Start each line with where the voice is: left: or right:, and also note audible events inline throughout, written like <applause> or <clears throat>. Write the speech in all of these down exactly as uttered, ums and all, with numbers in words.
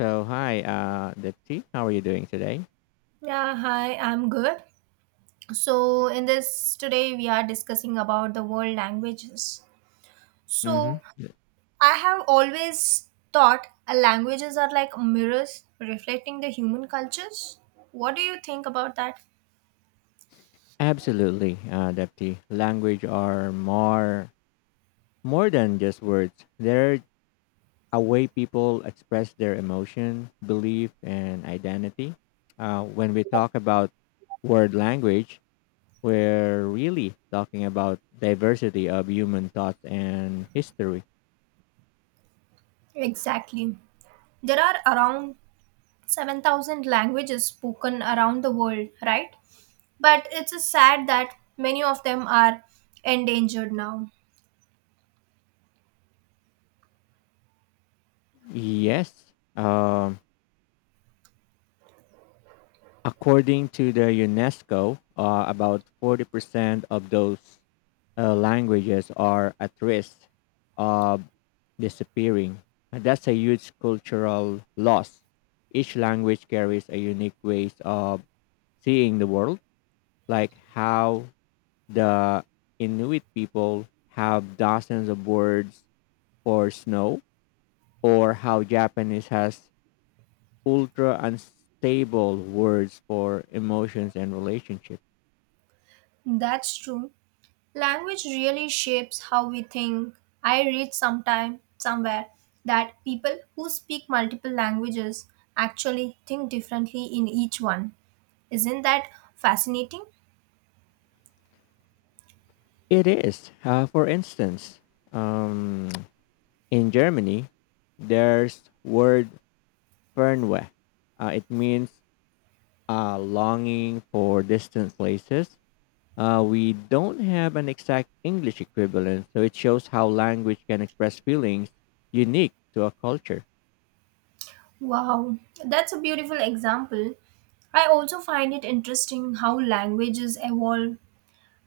left: So, hi, uh, Dipti. How are you doing today?
right: Yeah, hi, I'm good. So, in this today, we are discussing about the world languages.
left: Mm-hmm.
right: So, I have always thought uh, languages are like mirrors reflecting the human cultures. What do you think about that?
left: Absolutely, uh, Dipti. Language are more more than just words. They're a way people express their emotion, belief, and identity. Uh, when we talk about word language, we're really talking about diversity of human thought and history.
right: Exactly. There are around seven thousand languages spoken around the world, right? But it's sad that many of them are endangered now.
left: Yes. Um, According to the UNESCO, uh, about forty percent of those uh, languages are at risk of disappearing. And that's a huge cultural loss. Each language carries a unique ways of seeing the world, like how the Inuit people have dozens of words for snow, or how Japanese has ultra unstable words for emotions and relationships.
right: That's true. Language really shapes how we think. I read sometime somewhere that people who speak multiple languages actually think differently in each one. Isn't that fascinating?
left: It is. Uh, for instance, um, in Germany, there's word Fernweh. Uh, it means uh, longing for distant places. Uh, we don't have an exact English equivalent, so it shows how language can express feelings unique to a culture.
right: Wow, that's a beautiful example. I also find it interesting how languages evolve.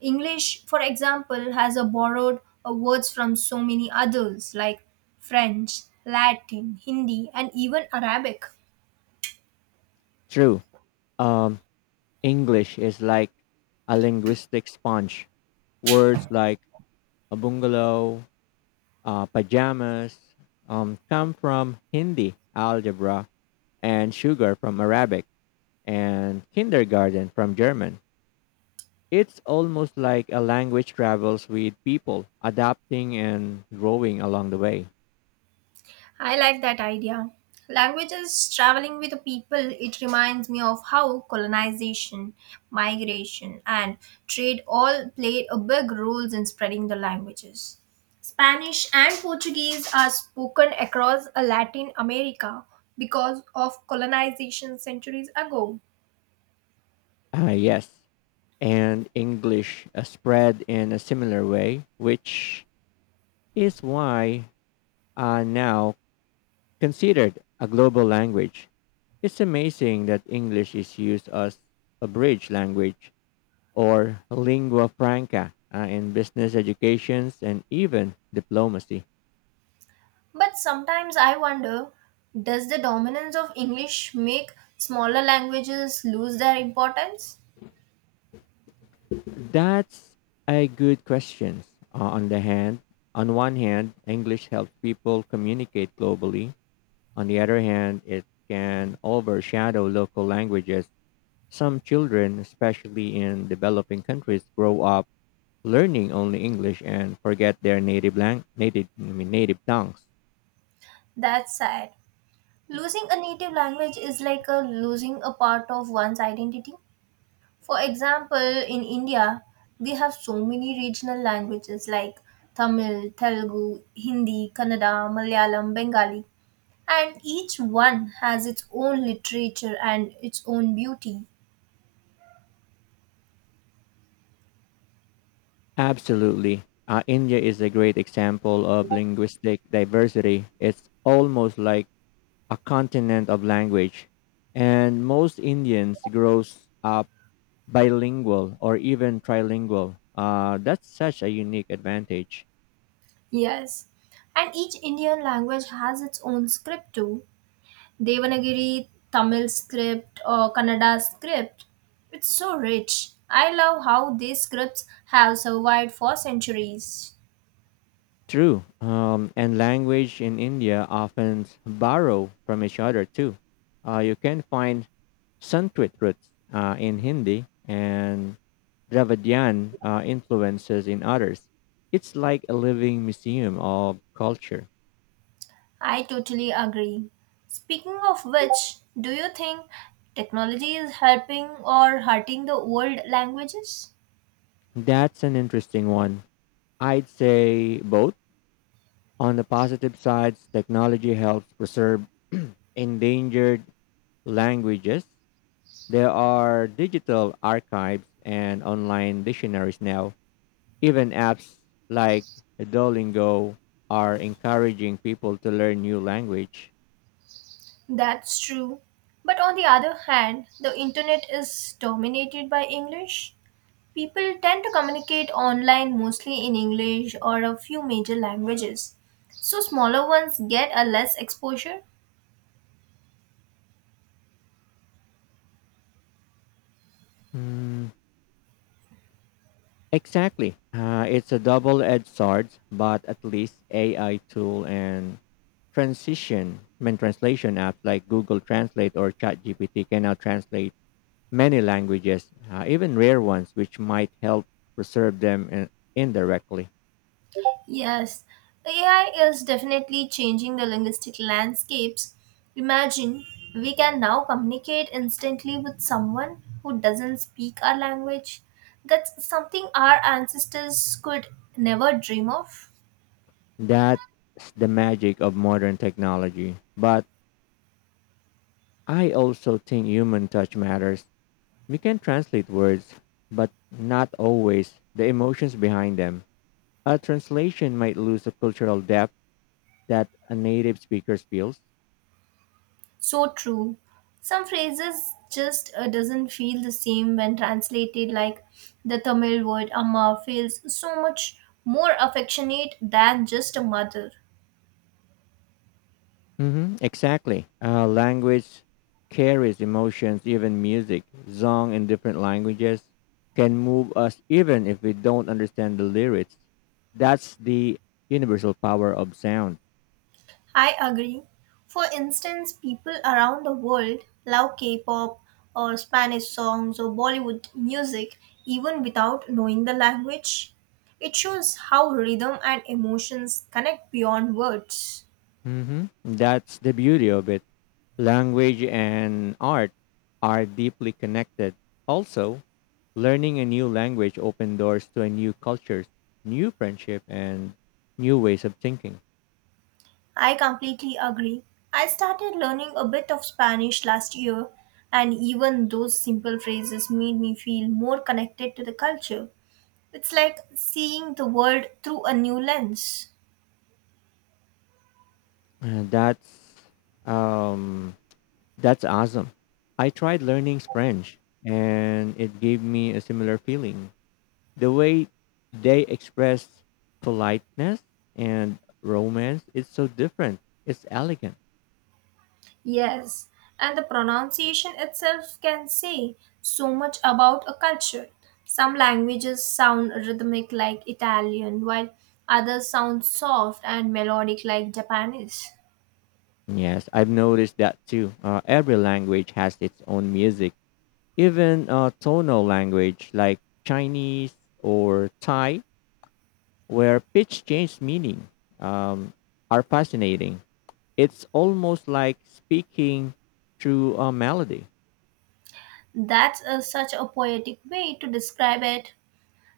right: English, for example, has a borrowed uh, words from so many others like French, Latin, Hindi, and even Arabic.
left: True. Um, English is like a linguistic sponge. Words like a bungalow, uh, pajamas um, come from Hindi algebra and sugar from Arabic and kindergarten from German. It's almost like a language travels with people, adapting and growing along the way.
right: I like that idea. Language is traveling with the people. It reminds me of how colonization, migration, and trade all played a big role in spreading the languages. Spanish and Portuguese are spoken across uh, Latin America because of colonization centuries ago.
left: Ah, yes. And English uh, spread in a similar way, which is why uh, now considered a global language. It's amazing that English is used as a bridge language or lingua franca uh, in business educations and even diplomacy?
right: But sometimes I wonder, does the dominance of English make smaller languages lose their importance?
left: That's a good question. Uh, on the hand, on one hand, English helps people communicate globally. On the other hand, it can overshadow local languages. Some children, especially in developing countries, grow up learning only English and forget their native lang- native I mean, native tongues.
right: That's sad. Losing a native language is like a losing a part of one's identity. For example, in India, we have so many regional languages like Tamil, Telugu, Hindi, Kannada, Malayalam, Bengali, and each one has its own literature and its own beauty.
left: Absolutely. Uh, India is a great example of linguistic diversity. It's almost like a continent of language. And most Indians grows up bilingual or even trilingual. Uh, that's such a unique advantage.
right: Yes, and each Indian language has its own script too. Devanagari, Tamil script, or Kannada script. It's so rich. I love how these scripts have survived for centuries.
left: True. Um, and language in India often borrow from each other too. Uh, you can find Sanskrit roots uh, in Hindi and Dravidian uh, influences in others. It's like a living museum of culture.
right: I totally agree. Speaking of which, do you think technology is helping or hurting the old languages?
left: That's an interesting one. I'd say both. On the positive sides, technology helps preserve <clears throat> endangered languages. There are digital archives and online dictionaries now. Even apps like Duolingo are encouraging people to learn new language.
right: That's true. But on the other hand, the internet is dominated by English. People tend to communicate online mostly in English or a few major languages, so smaller ones get a less exposure.
left: Mm, exactly. Uh, it's a double-edged sword, but at least A I tool and transition, I mean, translation apps like Google Translate or ChatGPT can now translate many languages, uh, even rare ones, which might help preserve them in, indirectly.
right: Yes, A I is definitely changing the linguistic landscapes. Imagine we can now communicate instantly with someone who doesn't speak our language. That's something our ancestors could never dream of.
left: That's the magic of modern technology. But I also think human touch matters. We can translate words, but not always the emotions behind them. A translation might lose the cultural depth that a native speaker feels.
right: So true. Some phrases just uh, doesn't feel the same when translated, like the Tamil word amma feels so much more affectionate than just a mother.
left: hmm Exactly. Uh, language carries emotions, even music. Song in different languages can move us even if we don't understand the lyrics. That's the universal power of sound.
right: I agree. For instance, people around the world love K-pop or Spanish songs or Bollywood music even without knowing the language. It shows how rhythm and emotions connect beyond words.
left: hmm That's the beauty of it. Language and art are deeply connected. Also, learning a new language opened doors to a new culture, new friendship, and new ways of thinking.
right: I completely agree. I started learning a bit of Spanish last year, and even those simple phrases made me feel more connected to the culture. It's like seeing the world through a new lens.
left: And that's um, that's awesome. I tried learning French, and it gave me a similar feeling. The way they express politeness and romance is so different. It's elegant.
right: Yes, and the pronunciation itself can say so much about a culture. Some languages sound rhythmic like Italian, while others sound soft and melodic like Japanese.
left: Yes, I've noticed that too. Uh, every language has its own music. Even uh, tonal language like Chinese or Thai, where pitch changes meaning, um, are fascinating. It's almost like speaking through a melody.
right: That's a, such a poetic way to describe it.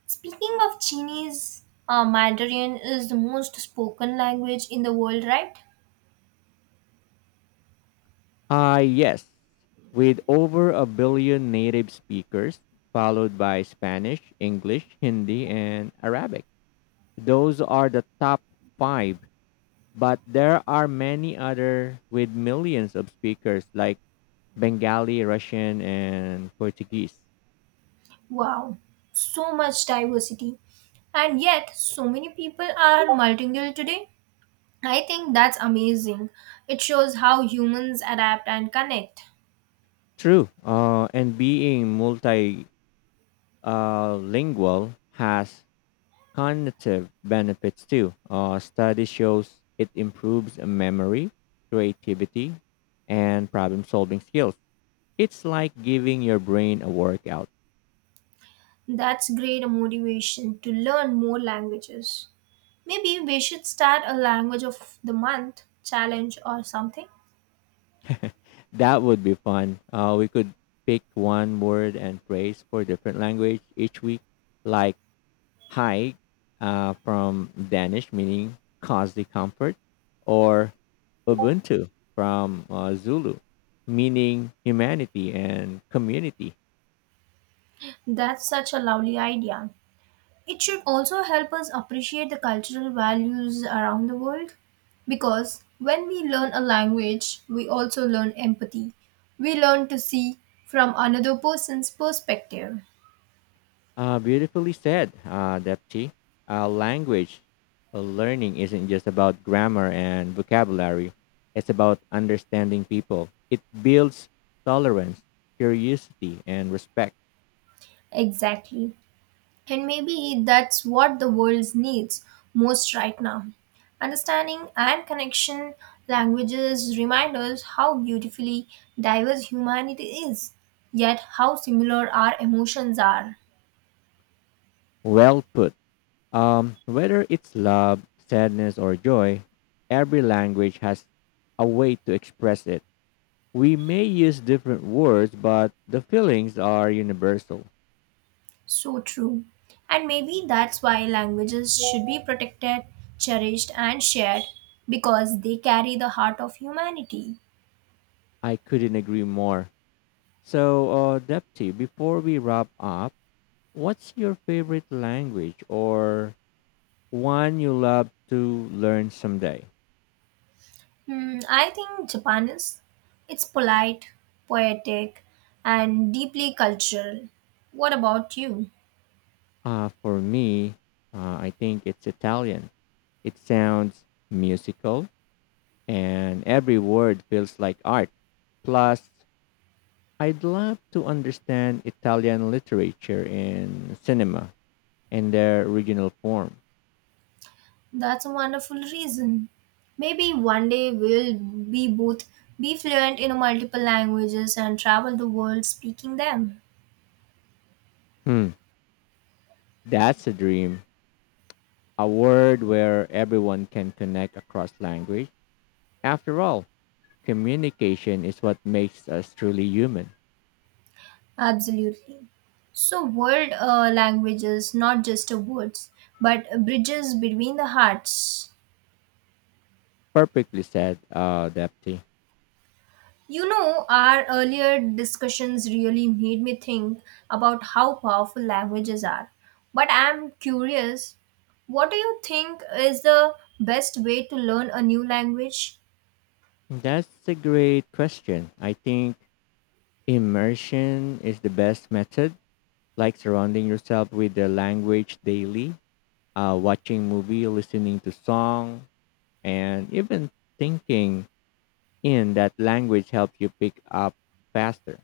right: Speaking of Chinese, uh, Mandarin is the most spoken language in the world, right?
left: Ah, yes. With over a billion native speakers, followed by Spanish, English, Hindi, and Arabic. Those are the top five, but there are many other with millions of speakers like Bengali, Russian, and Portuguese.
right: Wow, so much diversity. And yet, so many people are multilingual today. I think that's amazing. It shows how humans adapt and connect.
left: True. Uh, and being multilingual uh, lingual has cognitive benefits too. Uh, study shows it improves memory, creativity, and problem solving skills. It's like giving your brain a workout.
right: That's great motivation to learn more languages. Maybe we should start a language of the month challenge or something.
left: That would be fun. Uh, we could pick one word and phrase for different language each week, like hike uh, from Danish, meaning cozy comfort, or Ubuntu from uh, Zulu, meaning humanity and community.
right: That's such a lovely idea. It should also help us appreciate the cultural values around the world because when we learn a language, we also learn empathy. We learn to see from another person's perspective.
left: Uh, beautifully said, uh, Depti. Uh, language uh, learning isn't just about grammar and vocabulary, it's about understanding people. It builds tolerance, curiosity, and respect.
right: Exactly. And maybe that's what the world needs most right now. Understanding and connection, languages remind us how beautifully diverse humanity is, yet how similar our emotions are.
left: Well put. Um, whether it's love, sadness, or joy, every language has a way to express it. We may use different words, but the feelings are universal.
right: So true. And maybe that's why languages should be protected, cherished, and shared because they carry the heart of humanity.
left: I couldn't agree more. So, uh, Depti, before we wrap up, what's your favorite language or one you love to learn someday?
right: Hmm, I think Japan is. It's polite, poetic, and deeply cultural. What about you?
left: Uh, for me, uh, I think it's Italian. It sounds musical, and every word feels like art. Plus, I'd love to understand Italian literature and cinema in their original form.
right: That's a wonderful reason. Maybe one day we'll be both be fluent in multiple languages and travel the world speaking them.
left: Hmm, that's a dream. A world where everyone can connect across language. After all, communication is what makes us truly human.
right: Absolutely. So, world uh, languages, not just a words, but bridges between the hearts.
left: Perfectly said, uh, Depti.
right: You know, our earlier discussions really made me think about how powerful languages are. But I'm curious, what do you think is the best way to learn a new language?
left: That's a great question. I think immersion is the best method, like surrounding yourself with the language daily, uh, watching movie, listening to song, and even thinking in that language helps you pick up faster.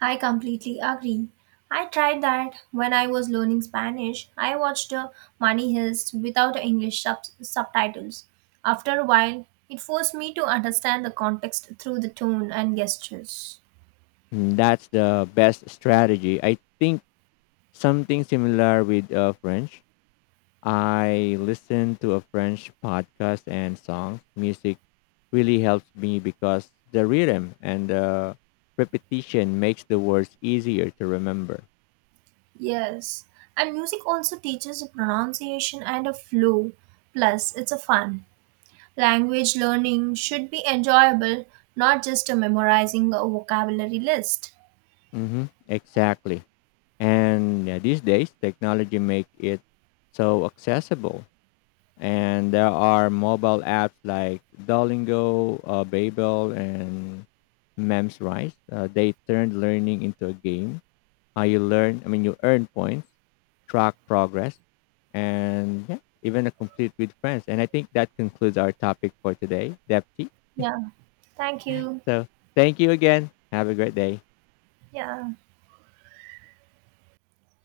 right: I completely agree. I tried that when I was learning Spanish. I watched uh, Money Heist without English sub- subtitles. After a while, it forced me to understand the context through the tone and gestures.
left: Mm, that's the best strategy. I think something similar with uh, French. I listen to a French podcast and song. Music really helps me because the rhythm and the repetition makes the words easier to remember.
right: Yes, and music also teaches pronunciation and a flow. Plus, it's a fun. Language learning should be enjoyable, not just uh, memorizing a vocabulary list.
left: Mm-hmm. Exactly. And yeah, these days, technology make it so accessible. And there are mobile apps like Duolingo, uh, Babel, and Memrise. Uh, they turned learning into a game. How you learn, I mean, You earn points, track progress, and yeah, even a complete with friends. And I think that concludes our topic for today, Depti.
right: Yeah, thank you.
left: So thank you again. Have a great day.
right: Yeah.